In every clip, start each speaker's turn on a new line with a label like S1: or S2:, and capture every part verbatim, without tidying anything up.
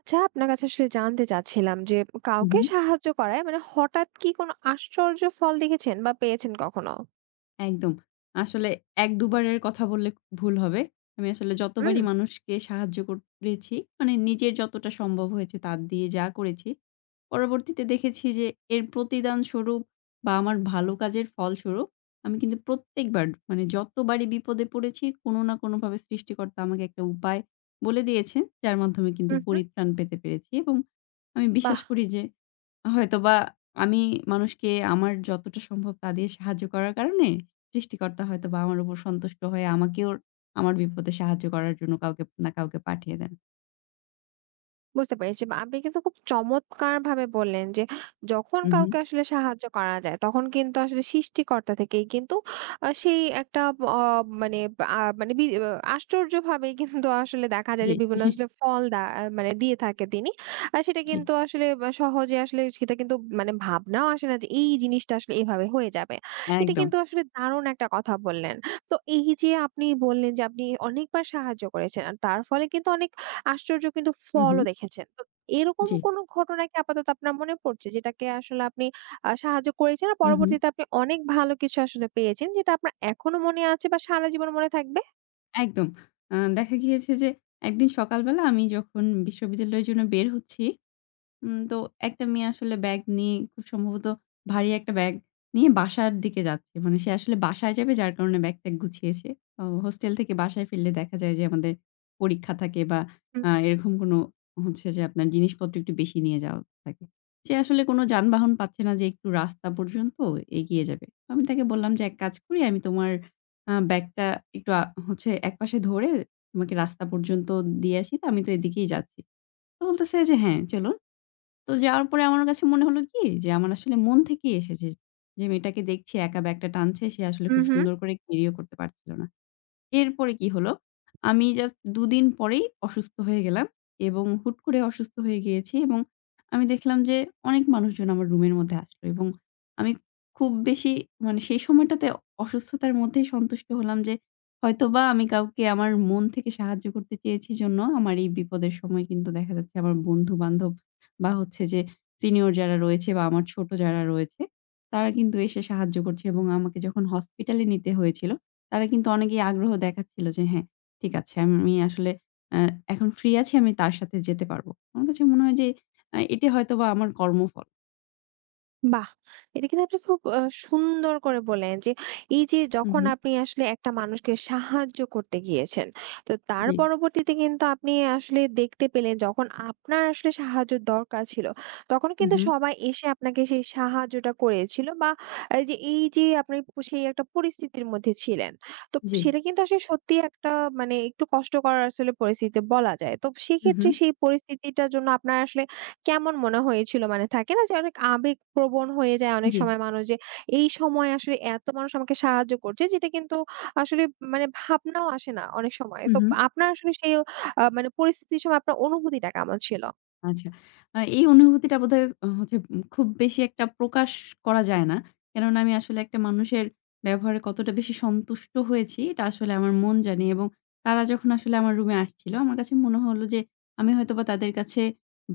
S1: আচ্ছা, আপনার কাছে আসলে জানতে চাচ্ছিলাম যে
S2: হুম,
S1: কাউকে
S2: হুম,
S1: সাহায্য করায় মানে হঠাৎ কি কোনো আশ্চর্য ফল দেখেছেন বা পেয়েছেন কখনো?
S2: একদম। আসলে এক দুই বারের কথা বললে ভুল হবে। আমি আসলে
S1: হুম,
S2: যতবারই মানুষকে সাহায্য করেছি, মানে নিজের যতটা সম্ভব হয়েছে তার দিয়ে যা করেছি, পরবর্তীতে দেখেছি যে এর প্রতিদান স্বরূপ বা আমার ভালো কাজের ফলস্বরূপ আমি কিন্তু প্রত্যেকবার মানে যতবারই বিপদে পড়েছি কোনো না কোনোভাবে সৃষ্টিকর্তা আমাকে একটা উপায় বলে দিয়েছেন, যার মাধ্যমে কিন্তু
S1: হুম, হুম।
S2: পরিত্রাণ পেতে পেরেছি। এবং আমি
S1: বাহ!
S2: বিশ্বাস করি যে হয়তোবা আমি মানুষকে আমার যতটা সম্ভব তা দিয়ে সাহায্য করার কারণে সৃষ্টিকর্তা হয়তোবা আমার উপর সন্তুষ্ট হয়ে আমাকেও আমার বিপদে সাহায্য করার জন্য কাউকে না কাউকে পাঠিয়ে দেন।
S1: বুঝতে পেরেছি। বা আপনি কিন্তু খুব চমৎকারভাবে বললেন যে, যখন
S2: হুম, হুম।
S1: কাউকে আসলে সাহায্য করা যায়, তখন কিন্তু আসলে সৃষ্টিকর্তা থেকেই কিন্তু আ সেই একটা অ মানে আ মানে বি আশ্চর্যভাবেই কিন্তু আসলে দেখা যায়
S2: জি,
S1: যে, বিভিন্ন আসলে ফল দা আহ, মানে দিয়ে থাকে তিনি। আর সেটা
S2: জি,
S1: কিন্তু আসলে, বা সহজে আসলে সেটা কিন্তু মানে ভাবনাও আসে না যে, এই জিনিসটা আসলে এভাবে হয়ে যাবে। এটা
S2: একদম।
S1: কিন্তু আসলে দারুণ একটা কথা বললেন। তো এই যে আপনি বললেন যে, আপনি অনেকবার সাহায্য করেছেন, আর তার ফলে কিন্তু অনেক আশ্চর্য কিন্তু
S2: হুম, হুম।
S1: ফলও দেখেছেন। তো এরকম
S2: জি,
S1: কোনো ঘটনা কি আপাতত আপনার মনে পড়ছে, যেটাকে আসলে আপনি আ সাহায্য করেছে আর
S2: হুম, হুম।
S1: পরবর্তীতে আপনি অনেক ভালো কিছু আসলে পেয়েছেন, যেটা আপনার এখনো মনে আছে বা সারা জীবন মনে থাকবে?
S2: একদম। আ দেখা গিয়েছে যে একদিন সকালবেলা আমি যখন বিশ্ববিদ্যালয়ের জন্য বের হচ্ছি উম তো একটা মেয়ে আসলে ব্যাগ নিয়ে খুব সম্ভবত ভারী একটা ব্যাগ নিয়ে বাসার দিকে যাচ্ছে। মানে সে আসলে বাসায় যাবে যার কারণে ব্যাগ-ট্যাগ গুছিয়েছে। অ হোস্টেল থেকে বাসায় ফিরলে দেখা যায় যে আমাদের পরীক্ষা থাকে বা
S1: হুম,
S2: আ এরকম কোনো হচ্ছে যে আপনার জিনিসপত্র একটু বেশি নিয়ে যাওয়া থাকে। সে আসলে কোনো যানবাহন পাচ্ছে না যে একটু রাস্তা পর্যন্ত এগিয়ে যাবে। তো আমি তাকে বললাম যে, "এক কাজ করি আমি তোমার আ ব্যাগটা একটু আ হচ্ছে একপাশে ধরে তোমাকে রাস্তা পর্যন্ত দিয়ে আসি। তো আমি তো এদিকেই যাচ্ছি।" তো বলতেছে যে, "হ্যাঁ, চলুন।" তো যাওয়ার পরে আমার কাছে মনে হলো কি যে আমার আসলে মন থেকেই এসেছে। যে মেয়েটাকে দেখছি একা ব্যাগটা টানছে সে আসলে
S1: হুম,
S2: খুব
S1: হুম।
S2: সুন্দর করে ক্যারিও করতে পারছিল না। এরপরে কি হলো? আমি জাস্ট দুই দিন পরেই অসুস্থ হয়ে গেলাম এবং হুট করে অসুস্থ হয়ে গিয়েছি। এবং আমি দেখলাম যে অনেক মানুষজন আমার রুমের মধ্যে আসলো এবং আমি খুব বেশি মানে সেই সময়টাতে অসুস্থতার মধ্যেই সন্তুষ্ট হলাম যে হয়তোবা আমি কাউকে আমার মন থেকে সাহায্য করতে চেয়েছি জন্য আমার এই বিপদের সময় কিন্তু দেখা যাচ্ছে আমার বন্ধু-বান্ধব বা হচ্ছে যে সিনিয়র যারা রয়েছে বা আমার ছোট যারা রয়েছে তারা কিন্তু এসে সাহায্য করছে। এবং আমাকে যখন হসপিটালে নিতে হয়েছিল তারা কিন্তু অনেকেই আগ্রহ দেখাচ্ছিল যে হ্যাঁ, ঠিক আছে আমি আসলে আ এখন ফ্রি আছি আমি তার সাথে যেতে পারব। আমার কাছে মনে হয় যে আ এটা হয়তোবা আমার কর্মফল।
S1: বাহ! এটা কিন্তু আপনি খুব আ সুন্দর করে বললেন যে, এই যে
S2: হু,
S1: যখন
S2: হু।
S1: আপনি আসলে একটা মানুষকে সাহায্য করতে গিয়েছেন, তো তার
S2: জি।
S1: পরবর্তীতে কিন্তু আপনি আসলে দেখতে পেলেন, যখন আপনার আসলে সাহায্যের দরকার ছিল, তখন
S2: হু,
S1: কিন্তু
S2: হু।
S1: সবাই এসে আপনাকে সেই সাহায্যটা করেছিল। বা এই যে এই যে আপনি প- সেই একটা পরিস্থিতির মধ্যে ছিলেন। তো
S2: জি।
S1: সেটা কিন্তু আসলে সত্যিই একটা মানে একটু কষ্টকর আসলে পরিস্থিতি বলা যায়। তো
S2: হু, হু।
S1: সেক্ষেত্রে সেই পরিস্থিতিটার জন্য আপনার আসলে কেমন মনে হয়েছিল? মানে থাকে না যে অনেক আবেগপ্রবণ হয়ে যায় অনেক
S2: জি।
S1: সময় মানুষ, যে এই সময় আসলে এত মানুষ আমাকে সাহায্য করছে, যেটা কিন্তু আসলে মানে ভাবনাও আসে না অনেক সময়।
S2: হু,
S1: তো
S2: হু।
S1: আপনার আসলে সেই আ মানে পরিস্থিতির সময় আপনার অনুভূতিটা কেমন ছিল?
S2: আচ্ছা। আ এই অনুভূতিটা বোধহয় অ হচ্ছে উম খুব বেশি একটা প্রকাশ করা যায় না। কেননা আমি আসলে একটা মানুষের ব্যবহারে কতটা বেশি সন্তুষ্ট হয়েছি, এটা আসলে আমার মন জানে। এবং তারা যখন আসলে আমার রুমে আসছিল, আমার কাছে মনে হলো যে আমি হয়তোবা তাদের কাছে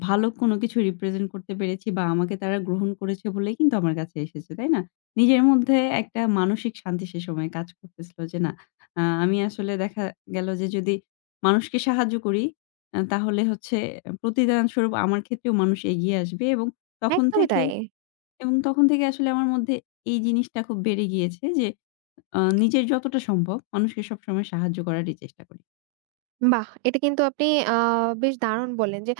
S2: ভালো কোনো কিছু রিপ্রেজেন্ট করতে পেরেছি বা আমাকে তারা গ্রহণ করেছে বলেই কিন্তু আমার কাছে এসেছে, তাই না? নিজের মধ্যে একটা মানসিক শান্তি সে সময় কাজ করতেছিল যে, না আ আমি আসলে দেখা গেল যে যদি মানুষকে সাহায্য করি আ তাহলে হচ্ছে প্রতিদানস্বরূপ আমার ক্ষেত্রেও মানুষ এগিয়ে আসবে। এবং তখন
S1: একদমই
S2: থেকে
S1: তাই।
S2: এবং তখন থেকে আসলে আমার মধ্যে এই জিনিসটা খুব বেড়ে গিয়েছে যে আ নিজের যতটা সম্ভব মানুষকে সবসময় সাহায্য করারই চেষ্টা করি।
S1: বাহ! এটা কিন্তু আপনি আ বেশ দারুণ বললেন যে,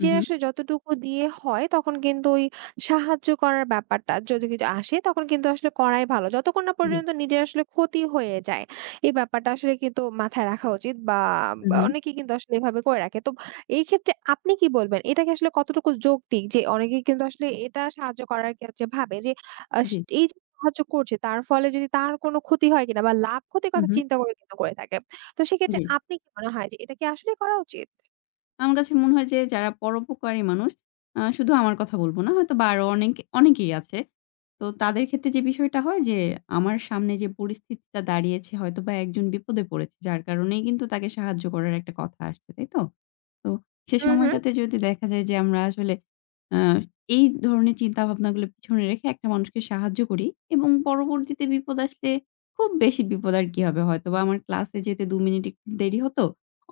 S2: হু, হু।
S1: আসলে যতটুকু দিয়ে হয়, তখন কিন্তু ওই সাহায্য করার ব্যাপারটা যদি কিছু আসে, তখন কিন্তু আসলে করাই ভালো, যতক্ষণ না
S2: জি।
S1: পর্যন্ত নিজের আসলে ক্ষতি হয়ে যায়। এই ব্যাপারটা আসলে কিন্তু মাথায় রাখা উচিত। বা
S2: হু,
S1: বা
S2: হু।
S1: অনেকেই কিন্তু আসলে এভাবে করে রাখে। তো এই ক্ষেত্রে আপনি কি বলবেন? এটা কি আসলে কতটুকু যৌক্তিক যে, অনেকেই কিন্তু আসলে এটা সাহায্য করার ক্ষেত্রে ভাবে যে আস
S2: জি।
S1: এই যে সাহায্য করছে, তার ফলে যদি তার কোনো ক্ষতি হয় কিনা বা লাভ ক্ষতির
S2: হু,
S1: কথা
S2: হু।
S1: চিন্তা করে কিন্তু করে থাকে। তো সেক্ষেত্রে
S2: জি।
S1: আপনি কি মনে হয় যে এটা কি আসলেই করা উচিত?
S2: আমার কাছে মনে হয় যে যারা পরোপকারী মানুষ, আ শুধু আমার কথা বলব না, হয়তোবা আরো অনেক অনেকেই আছে। তো তাদের ক্ষেত্রে যে বিষয়টা হয় যে, আমার সামনে যে পরিস্থিতিটা দাঁড়িয়েছে হয়তোবা একজন বিপদে পড়েছে, যার কারণেই কিন্তু তাকে সাহায্য করার একটা কথা আসছে, তাই তো? তো সে
S1: হুম, হুম।
S2: সময়টাতে যদি দেখা যায় যে আমরা আসলে আ এই ধরনের চিন্তাভাবনাগুলো পিছনে রেখে একটা মানুষকে সাহায্য করি এবং পরবর্তীতে বিপদ আসলে খুব বেশি বিপদ আর কি হবে। হয়তোবা আমার ক্লাসে যেতে দুই মিনিট একটু দেরি হতো।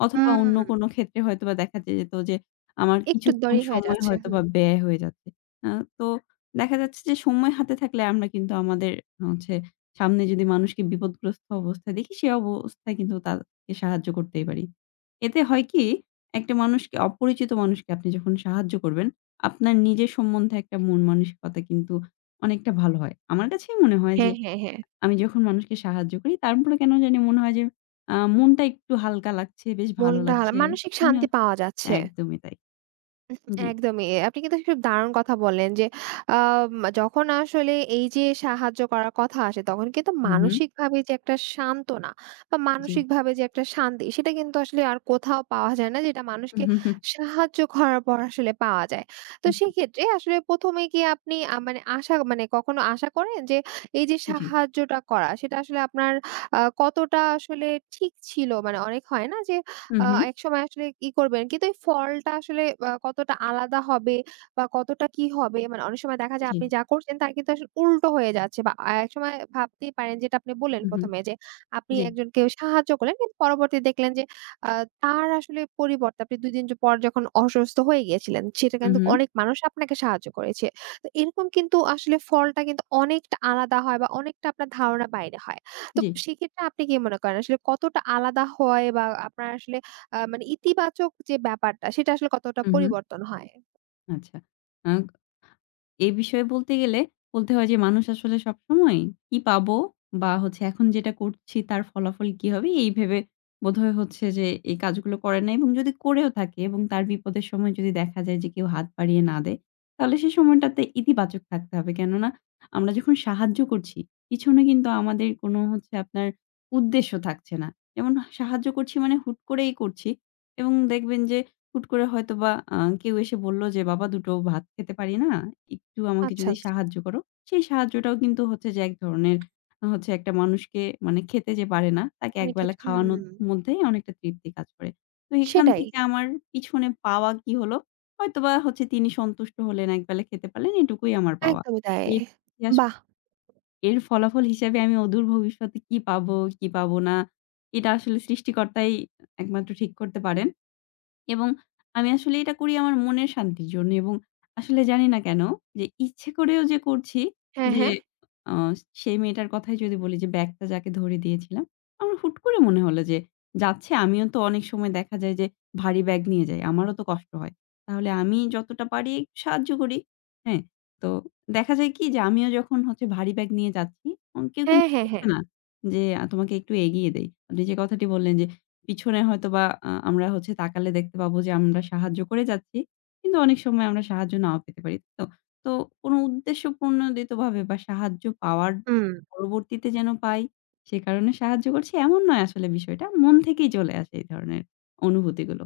S2: অথবা
S1: হুম।
S2: অন্য কোনো ক্ষেত্রে হয়তোবা দেখা যেত যে আমার
S1: একটু
S2: কিছুক্ষণ
S1: দেরি হয়ে
S2: সময়
S1: যাচ্ছে। হুম।
S2: হয়তোবা ব্যয় হয়ে যাচ্ছে। আ তো দেখা যাচ্ছে যে সময় হাতে থাকলে আমরা কিন্তু আমাদের হচ্ছে সামনে যদি মানুষকে বিপদগ্রস্ত অবস্থায় দেখি সে অবস্থায় কিন্তু তাকে সাহায্য করতেই পারি। এতে হয় কি একটা মানুষকে অপরিচিত মানুষকে আপনি যখন সাহায্য করবেন, আপনার নিজের সম্বন্ধে একটা মন মানসিকতা কিন্তু অনেকটা ভালো হয়। আমার কাছেই মনে হয় যে
S1: হ্যাঁ, হ্যাঁ, হ্যাঁ।
S2: আমি যখন মানুষকে সাহায্য করি, তারপরে কেন জানি মনে হয় যে আ মনটা একটু হালকা লাগছে, বেশ ভালো হুম।
S1: মনটা হালা
S2: লাগছে।
S1: মানসিক
S2: তাই না?
S1: শান্তি পাওয়া যাচ্ছে।
S2: একদমই তাই। জি।
S1: একদমই। আপনি কিন্তু খুব দারুণ কথা বললেন যে আম যখন আসলে এই যে সাহায্য করার কথা আসে, তখন কিন্তু
S2: হু, হু।
S1: মানসিকভাবে যে একটা সান্ত্বনা বা
S2: জি।
S1: মানসিকভাবে যে একটা শান্তি, সেটা কিন্তু আসলে আর কোথাও পাওয়া যায় না, যেটা
S2: জি।
S1: মানুষকে সাহায্য করার পর আসলে পাওয়া যায়। তো
S2: হু, হু।
S1: সেক্ষেত্রে আসলে প্রথম এ কি আপনি আ মানে আশা, মানে কখনো আশা করেন যে, এই যে
S2: জি।
S1: সাহায্যটা করা সেটা আসলে আপনার আ কতটা আসলে ঠিক ছিল? মানে অনেক হয় না যে
S2: হু,
S1: আ
S2: হু।
S1: একসময় আসলে ই করবেন, কিন্তু এই ফলটা আসলে আ কতটা আলাদা হবে বা কতটা কি হবে, মানে অনেক সময় দেখা যায়
S2: জি।
S1: আপনি যা করছেন, তার কিন্তু আসলে উল্টো হয়ে যাচ্ছে, বা আ একসময় ভাবতেই পারেন, যেটা আপনি বললেন
S2: হু, হু।
S1: প্রথম এ যে, আপনি
S2: জি।
S1: একজনকে সাহায্য করলেন, কিন্তু পরবর্তী দেখলেন যে আ তার আসলে পরিবর্তে, আপনি দুই দিন পর যখন অসুস্থ হয়ে গিয়েছিলেন, সেটা
S2: হু,
S1: কিন্তু
S2: হু।
S1: অনেক মানুষ আপনাকে সাহায্য করেছে। তো এরকম কিন্তু আসলে ফলটা কিন্তু অনেকটা আলাদা হয় বা অনেকটা আপনার ধারণার বাইরে হয়। তো
S2: জি।
S1: সেক্ষেত্রে আপনি কি মনে করেন আসলে কতটা আলাদা হয়, বা আপনার আসলে আ মানে ইতিবাচক যে ব্যাপারটা, সেটা আসলে কতটা
S2: হু, হু।
S1: পরিবর্তন হয়?
S2: আচ্ছা। আ এ বিষয়ে বলতে গেলে বলতে হয় যে মানুষ আসলে সবসময় কি পাবো বা হচ্ছে এখন যেটা করছি তার ফলাফল কি হবে এই ভেবে বোধহয় হচ্ছে যে এই কাজগুলো করে না। এবং যদি করেও থাকে এবং তার বিপদের সময় যদি দেখা যায় যে কেউ হাত বাড়িয়ে না দেয়, তাহলে সে সময়টাতে ইতিবাচক থাকতে হবে। কেননা আমরা যখন সাহায্য করছি পিছনে কিন্তু আমাদের কোনো হচ্ছে আপনার উদ্দেশ্য থাকছে না। যেমন সাহায্য করছি মানে হুট করেই করছি এবং দেখবেন যে হুট করে হয়তোবা আ কেউ এসে বলল যে, "বাবা দুটো ভাত খেতে পারি না। একটু আমাকে
S1: আচ্ছা,
S2: যদি
S1: আচ্ছা।
S2: সাহায্য করো।" সেই সাহায্যটাও কিন্তু হচ্ছে যে এক ধরনের হচ্ছে একটা মানুষকে মানে খেতে যে পারে না, তাকে
S1: অনেক
S2: একবেলা
S1: ক্ষেত্রে
S2: খাওয়ানোর
S1: হুম,
S2: মধ্যেই অনেকটা তৃপ্তি কাজ করে। তো এখান
S1: সেটাই।
S2: থেকে আমার পিছনে পাওয়া কি হলো? হয়তোবা হচ্ছে তিনি সন্তুষ্ট হলেন, একবেলা খেতে পারলেন, এটুকুই আমার পাওয়া।
S1: একদমই তাই।
S2: এর ইতিহাস
S1: বাহ!
S2: এর ফলাফল হিসেবে আমি অদূর ভবিষ্যতে কি পাবো, কি পাবো না, এটা আসলে সৃষ্টিকর্তাই একমাত্র ঠিক করতে পারেন। এবং আমি আসলে এটা করি আমার মনের শান্তির জন্য। এবং আসলে জানি না কেন যে ইচ্ছে করেও যে করছি
S1: হ্যাঁ,
S2: যে
S1: হ্যাঁ।
S2: হুম। আ সেই মেয়েটার কথাই যদি বলি যে ব্যাগটা যাকে ধরে দিয়েছিলাম, আমার হুট করে মনে হলো যে যাচ্ছে আমিও তো অনেক সময় দেখা যায় যে ভারী ব্যাগ নিয়ে যাই। আমারও তো কষ্ট হয়। তাহলে আমি যতটা পারি একটু সাহায্য করি। হ্যাঁ? তো দেখা যায় কি যে আমিও যখন হচ্ছে ভারী ব্যাগ নিয়ে যাচ্ছি, অ কেউ
S1: হ্যাঁ,
S2: কিন্তু
S1: হ্যাঁ,
S2: বলছে
S1: হ্যাঁ।
S2: না যে আ তোমাকে একটু এগিয়ে দেই। আপনি যে কথাটি বললেন যে পিছনে হয়তোবা আ আমরা হচ্ছে তাকালে দেখতে পাবো যে আমরা সাহায্য করে যাচ্ছি। কিন্তু অনেক সময় আমরা সাহায্য নাও পেতে পারি। তাই তো? তো কোনো উদ্দেশ্য প্রণোদিতভাবে বা সাহায্য পাওয়ার
S1: হুম।
S2: পরবর্তীতে যেন পাই, সে কারণে সাহায্য করছি এমন নয় আসলে বিষয়টা। মন থেকেই চলে আসে এই ধরনের অনুভূতিগুলো।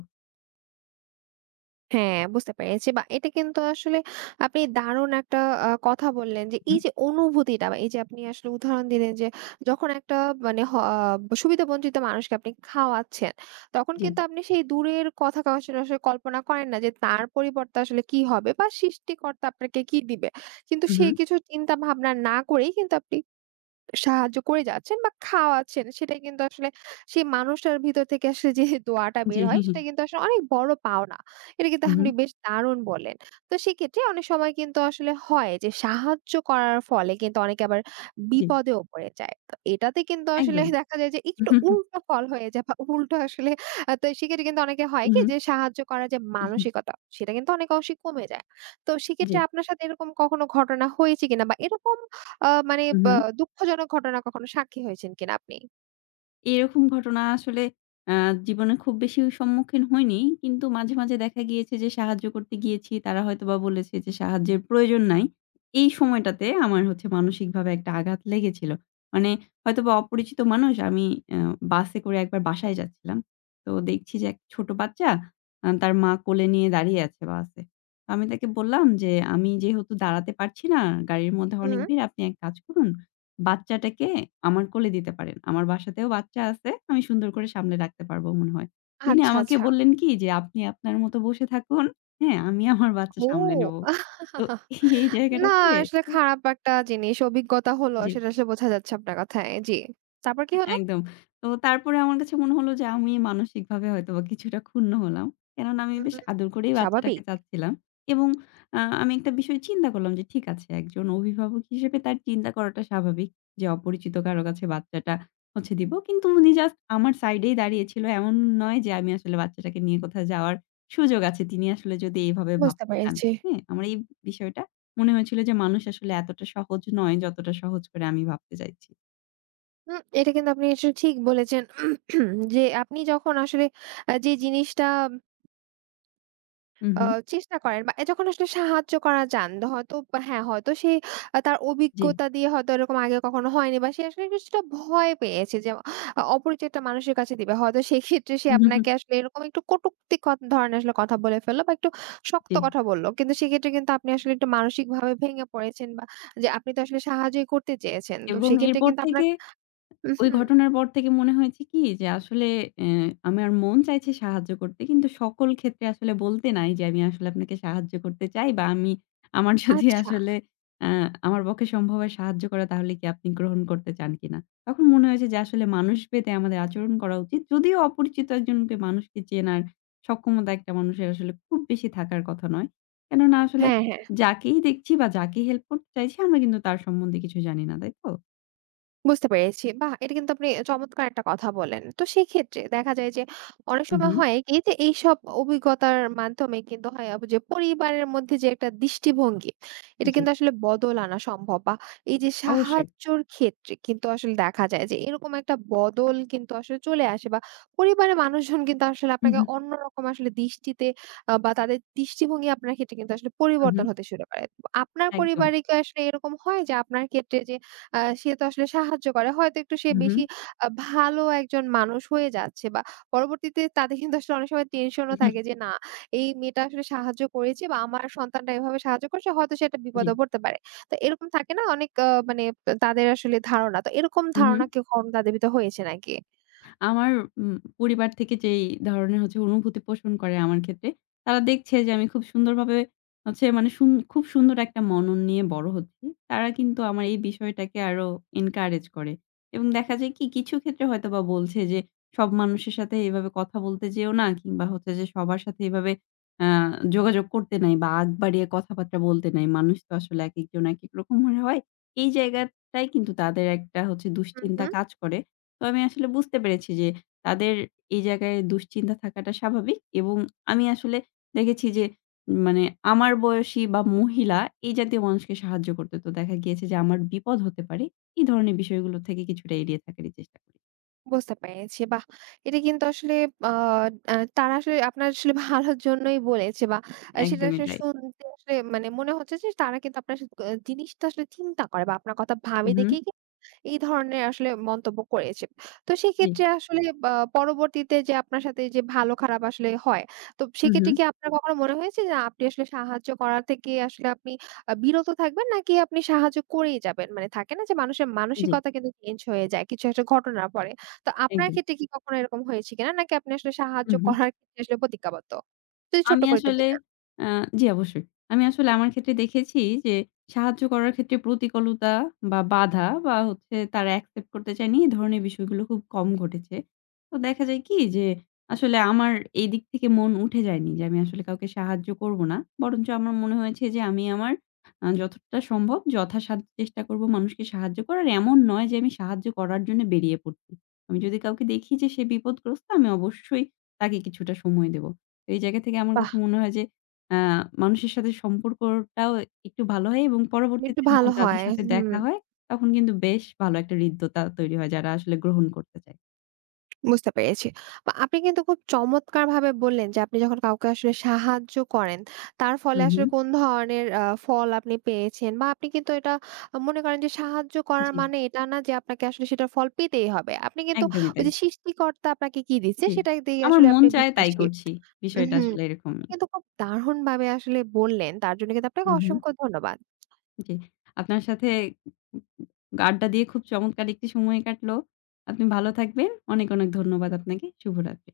S1: হ্যাঁ, বুঝতে পেরেছি। বা এটা কিন্তু আসলে আপনি দারুণ একটা আ কথা বললেন যে, এই
S2: হুম,
S1: যে অনুভূতিটা, বা এই যে আপনি আসলে উদাহরণ দিলেন যে, যখন একটা মানে হ আহ, সুবিধাবঞ্চিত মানুষকে আপনি খাওয়াচ্ছেন, তখন
S2: জি।
S1: কিন্তু আপনি সেই দূরের কথা আসলে আসলে কল্পনা করেন না যে, তার পরিবর্তে আসলে কি হবে বা সৃষ্টিকর্তা আপনাকে কি দিবে। কিন্তু
S2: হু,
S1: সেই
S2: হুম।
S1: কিছু চিন্তা ভাবনা না করেই কিন্তু আপনি সাহায্য করে যাচ্ছেন বা খাওয়াচ্ছেন, সেটা কিন্তু আসলে সেই মানুষটার ভিতর থেকে আসলে যে দোয়াটা
S2: জি।
S1: বের হয়, সেটা কিন্তু আসলে অনেক বড় পাওনা। এটা কিন্তু
S2: হু, হুম।
S1: আপনি বেশ দারুণ বললেন। তো সেক্ষেত্রে অনেক সময় কিন্তু আসলে হয় যে, সাহায্য করার ফলে কিন্তু অনেকে আবার
S2: জি,
S1: বিপদেও পড়ে যায়। তো এটাতে কিন্তু আসলে
S2: একদম।
S1: দেখা যায় যে,
S2: হু,
S1: একটু
S2: হু,
S1: উল্টো ফল হয়ে যায় বা উল্টো আসলে আ তো সেক্ষেত্রে কিন্তু অনেকে হয়
S2: হু,
S1: কি
S2: হু,
S1: যে, সাহায্য করার যে
S2: হু,
S1: মানসিকতা সেটা কিন্তু অনেক অংশে কমে যায়। তো
S2: জি।
S1: সেক্ষেত্রে আপনার সাথে এরকম কখনো ঘটনা হয়েছে কিনা, বা এরকম আ মানে
S2: হু, হু।
S1: বা দুঃখজনক ঘটনা কখনো সাক্ষী হয়েছেন কিনা আপনি?
S2: এরকম ঘটনা আসলে আ জীবনে খুব বেশি সম্মুখীন হইনি। কিন্তু মাঝে, মাঝে দেখা গিয়েছে যে সাহায্য করতে গিয়েছি। তারা হয়তোবা বলেছে যে সাহায্যের প্রয়োজন নাই। এই সময়টাতে আমার হচ্ছে মানসিকভাবে একটা আঘাত লেগেছিল। মানে হয়তোবা অপরিচিত মানুষ আমি আ বাসে করে একবার বাসায় যাচ্ছিলাম। তো দেখছি যে এক ছোট বাচ্চা আ তার মা কোলে নিয়ে দাঁড়িয়ে আছে বাসে। তো আমি তাকে বললাম যে, "আমি যেহেতু দাঁড়াতে পারছি না, গাড়ির মধ্যে অনেক
S1: হুম।
S2: ভিড়। আপনি এক কাজ করুন বাচ্চাটাকে আমার কোলে দিতে পারেন। আমার বাসাতেও বাচ্চা আছে। আমি সুন্দর করে সামলে রাখতে পারব মনে হয়। তিনি
S1: আচ্ছা,
S2: আমাকে
S1: আচ্ছা।
S2: বললেন কি যে, "আপনি আপনার মতো বসে থাকুন। হ্যাঁ, আমি আমার বাচ্চা সামলে নেব।"
S1: ও!
S2: তো এই
S1: না,
S2: জায়গাটাতে
S1: আসলে খারাপ একটা জিনিস অভিজ্ঞতা হলো
S2: জি।
S1: সেটা আসলে বোঝা যাচ্ছে আপনার কথায়। জি। তারপর কি হলো?
S2: একদম। তো তারপরে আমার কাছে মনে হলো যে আমি মানসিকভাবে হয়তোবা কিছুটা ক্ষুণ্ণ হলাম। কেননা আমি
S1: হুম,
S2: বেশ আদর করেই বাচ্চাটাকে
S1: স্বাভাবিক।
S2: চাচ্ছিলাম। এবং আ আমি একটা বিষয় চিন্তা করলাম যে ঠিক আছে একজন অভিভাবক হিসেবে তার চিন্তা করাটা স্বাভাবিক যে অপরিচিত কারো কাছে বাচ্চাটা হচ্ছে দিব। কিন্তু উনি জাস্ট আমার সাইডেই দাঁড়িয়েছিল। এমন নয় যে আমি আসলে বাচ্চাটাকে নিয়ে কোথাও যাওয়ার সুযোগ আছে। তিনি আসলে যদি এভাবে
S1: বুঝতে
S2: ভাবতে চান।
S1: পেরেছি।
S2: হ্যাঁ? আমার এই বিষয়টা মনে হয়েছিল যে মানুষ আসলে এতটা সহজ নয় যতটা সহজ করে আমি ভাবতে চাইছি।
S1: হুম, এটা কিন্তু আপনি আসলে ঠিক বলেছেন যে, আপনি যখন আসলে আ যে জিনিসটা আ
S2: উহু,
S1: চেষ্টা করেন, বা এ যখন আসলে সাহায্য করা যান দ- হয়তো, বা হ্যাঁ, হয়তো সে আ তার
S2: জি।
S1: অভিজ্ঞতা দিয়ে হয়তো এরকম আগে কখনো হয়নি, বা সে আসলে কিছুটা ভয় পেয়েছে যে আ অপরিচিত একটা মানুষের কাছে দিবে। হয়তো সেক্ষেত্রে সে
S2: হুম, হুম, হুম।
S1: আপনাকে আসলে এরকম একটু কটূক্তি ক ধরনের আসলে কথা বলে ফেলল বা একটু শক্ত
S2: জি।
S1: কথা বলল। কিন্তু সেক্ষেত্রে কিন্তু আপনি আসলে একটু মানসিকভাবে ভেঙে পড়েছেন, বা যে আপনি তো আসলে সাহায্যই করতে চেয়েছেন। তো
S2: এবং
S1: সেক্ষেত্রে
S2: এরপর
S1: কিন্তু আপনার
S2: থেকে, ওই
S1: উহু,
S2: ঘটনার পর থেকে মনে হয়েছে কি যে আসলে অ্যা আমার মন চাইছে সাহায্য করতে। কিন্তু সকল ক্ষেত্রে আসলে বলতে নাই যে আমি আসলে আপনাকে সাহায্য করতে চাই বা আমি আমার যদি
S1: আচ্ছা।
S2: আসলে অ্যা আমার পক্ষে সম্ভব হয় সাহায্য করা তাহলে কি আপনি গ্রহণ করতে চান কিনা? তখন মনে হয়েছে যে আসলে মানুষ ভেদে আমাদের আচরণ করা উচিত। যদিও অপরিচিত একজনকে মানুষকে চেনার সক্ষমতা একটা মানুষের আসলে খুব বেশি থাকার কথা নয়। কেননা আসলে
S1: হ্যাঁ, হ্যাঁ।
S2: যাকেই দেখছি বা যাকে হেল্প করতে চাইছি আমরা কিন্তু তার সম্বন্ধে কিছু জানি না। তাই তো?
S1: বুঝতে পেরেছি। বাহ! এটা কিন্তু আপনি চমৎকার একটা কথা বলেন। তো সেক্ষেত্রে দেখা যায় যে, অনেক
S2: হু, হু।
S1: সময় হয় কি যে, এইসব অভিজ্ঞতার মাধ্যমে কিন্তু হয় আব যে পরিবারের মধ্যে যে একটা দৃষ্টিভঙ্গি, এটা
S2: জি,
S1: কিন্তু আসলে বদল আনা সম্ভব। বা এই যে
S2: অবশ্যই।
S1: সাহায্যর ক্ষেত্রে কিন্তু আসলে দেখা যায় যে, এরকম একটা বদল কিন্তু আসলে চলে আসে, বা পরিবারের মানুষজন কিন্তু আসলে
S2: হু,
S1: আপনাকে
S2: হু,
S1: অন্যরকম আসলে দৃষ্টিতে আ বা তাদের দৃষ্টিভঙ্গি আপনার ক্ষেত্রে কিন্তু আসলে
S2: হু, হু।
S1: পরিবর্তন হতে শুরু করে। তো আপনার
S2: একদম।
S1: পরিবারে কি আসলে এরকম হয় যে, আপনার ক্ষেত্রে যে আ সে তো আসলে সাহায্য করে, হয়তো একটু সে
S2: হু, হু,
S1: বেশি আ ভালো একজন মানুষ হয়ে যাচ্ছে, বা পরবর্তীতে তাদের কিন্তু আসলে অনেক সময়
S2: হু,
S1: টেনশনও
S2: হু।
S1: থাকে যে, না এই মেয়েটা আসলে সাহায্য করেছে বা আমার সন্তানটা এভাবে সাহায্য করছে, হয়তো সে একটা
S2: জি।
S1: বিপদেও পড়তে পারে। তো এরকম থাকে না অনেক আ মানে তাদের আসলে ধারণা। তো এরকম
S2: হু, হু।
S1: ধারণা কি কখনো তাদের ভিতর হয়েছে নাকি?
S2: আমার উম পরিবার থেকে যেই ধরনের হচ্ছে অনুভূতি পোষণ করে আমার ক্ষেত্রে, তারা দেখছে যে আমি খুব সুন্দরভাবে হচ্ছে মানে সুন খুব সুন্দর একটা মনন নিয়ে বড় হচ্ছি। তারা কিন্তু আমার এই বিষয়টাকে আরো এনকারেজ করে। এবং দেখা যায় কি কিছু ক্ষেত্রে হয়তোবা বলছে যে, "সব মানুষের সাথে এভাবে কথা বলতে যেও না কিংবা হচ্ছে যে সবার সাথে এভাবে আ যোগাযোগ করতে নাই বা আগ বাড়িয়ে কথাবার্তা বলতে নাই। মানুষ তো আসলে একেকজন একেক রকমের হয়।" এই জায়গাটায় কিন্তু তাদের একটা হচ্ছে
S1: হু,
S2: দুশ্চিন্তা
S1: হু।
S2: কাজ করে। তো আমি আসলে বুঝতে পেরেছি যে তাদের এই জায়গায় দুশ্চিন্তা থাকাটা স্বাভাবিক। এবং আমি আসলে দেখেছি যে উম, মানে আমার বয়সী বা মহিলা এই জাতীয় মানুষকে সাহায্য করতে তো দেখা গিয়েছে যে আমার বিপদ হতে পারে। এই ধরনের বিষয়গুলো থেকে কিছুটা এড়িয়ে থাকারই চেষ্টা করি।
S1: বুঝতে পেরেছি। বাহ! এটা কিন্তু আসলে আ আ তারা আসলে আপনার আসলে ভালোর জন্যই বলেছে, বা আ সেটা
S2: একদমই
S1: আসলে
S2: তাই।
S1: শুনতে আসলে মানে মনে হচ্ছে যে, তারা কিন্তু আপনার সাথে আ জিনিসটা আসলে চিন্তা করে বা আপনার কথা ভাবে
S2: হুম,
S1: দেখেই কিন্তু এই ধরনের আসলে মন্তব্য করেছে। তো
S2: জি।
S1: সেক্ষেত্রে আসলে, বা পরবর্তীতে যে আপনার সাথে যে ভালো খারাপ আসলে হয়, তো
S2: হুম,
S1: সেক্ষেত্রে
S2: হুম।
S1: কি আপনার কখনো মনে হয়েছে যে, আপনি আসলে সাহায্য করা থেকে আসলে আপনি আ বিরত থাকবেন, নাকি আপনি সাহায্য করেই যাবেন? মানে থাকে না যে, মানুষের
S2: জি,
S1: মানসিকতা কিন্তু চেঞ্জ হয়ে যায় কিছু একটা ঘটনার পরে। তো আপনার
S2: একদম।
S1: ক্ষেত্রে কি কখনো এরকম হয়েছে কিনা? নাকি আপনি আসলে সাহায্য
S2: হুম, হুম।
S1: করার ক্ষেত্রে আসলে প্রতিজ্ঞাবদ্ধ? যদি ছোট্ট
S2: আমি
S1: করে একটু
S2: আসলে
S1: বলতেন।
S2: আ জি, অবশ্যই। আমি আসলে আমার ক্ষেত্রে দেখেছি যে সাহায্য করার ক্ষেত্রে প্রতিকূলতা বা বাধা বা হচ্ছে তারা অ্যাকসেপ্ট করতে চায়নি, এই ধরনের বিষয়গুলো খুব কম ঘটেছে। তো দেখা যায় কি যে আসলে আমার এই দিক থেকে মন উঠে যায়নি যে আমি আসলে কাউকে সাহায্য করব না। বরঞ্চ আমার মনে হয়েছে যে আমি আমার আ যতটা সম্ভব যথাসাধ্য চেষ্টা করব মানুষকে সাহায্য করার। এমন নয় যে আমি সাহায্য করার জন্য বেরিয়ে পড়ছি। আমি যদি কাউকে দেখি যে সে বিপদগ্রস্ত আমি অবশ্যই তাকে কিছুটা সময় দেব। এই জায়গা থেকে আমার
S1: বাহ!
S2: কাছে মনে হয় যে আ মানুষের সাথে সম্পর্কটাও একটু ভালো হয় এবং
S1: একটু
S2: পরবর্তীতে যখন
S1: ভালো
S2: তাদের
S1: হয়।
S2: সাথে
S1: হুম,
S2: দেখা হয়, তখন কিন্তু বেশ ভালো একটা হৃদ্যতা তৈরি হয় যারা আসলে গ্রহণ করতে চায়।
S1: বুঝতে পেরেছি। বা আপনি কিন্তু খুব চমৎকারভাবে বললেন যে, আপনি যখন কাউকে আসলে সাহায্য করেন, তার ফলে
S2: হুম, হুম।
S1: আসলে কোন ধরনের আ ফল আপনি পেয়েছেন, বা আপনি কিন্তু এটা মনে করেন যে, সাহায্য করার
S2: জি,
S1: মানে এটা না যে, আপনাকে আসলে সেটার ফল পেতেই হবে। আপনি কিন্তু
S2: একদমই
S1: ওই
S2: তাই।
S1: যে সৃষ্টিকর্তা আপনাকে কি দিচ্ছে
S2: জি।
S1: সেটা দিয়ে
S2: আমার
S1: আসলে
S2: মন
S1: আপনি
S2: চায় তাই
S1: বিশ্বাসী।
S2: করছি। বিষয়টা
S1: হুম।
S2: আসলে
S1: আপনি
S2: এরকমই।
S1: কিন্তু খুব দারুণভাবে আসলে বললেন। তার জন্য কিন্তু আপনাকে
S2: হুম, হুম।
S1: অসংখ্য ধন্যবাদ।
S2: জি। আপনার সাথে আড্ডা দিয়ে খুব চমৎকার একটি সময় কাটলো। আপনি ভালো থাকবেন। অনেক, অনেক ধন্যবাদ আপনাকে। শুভরাত্রি।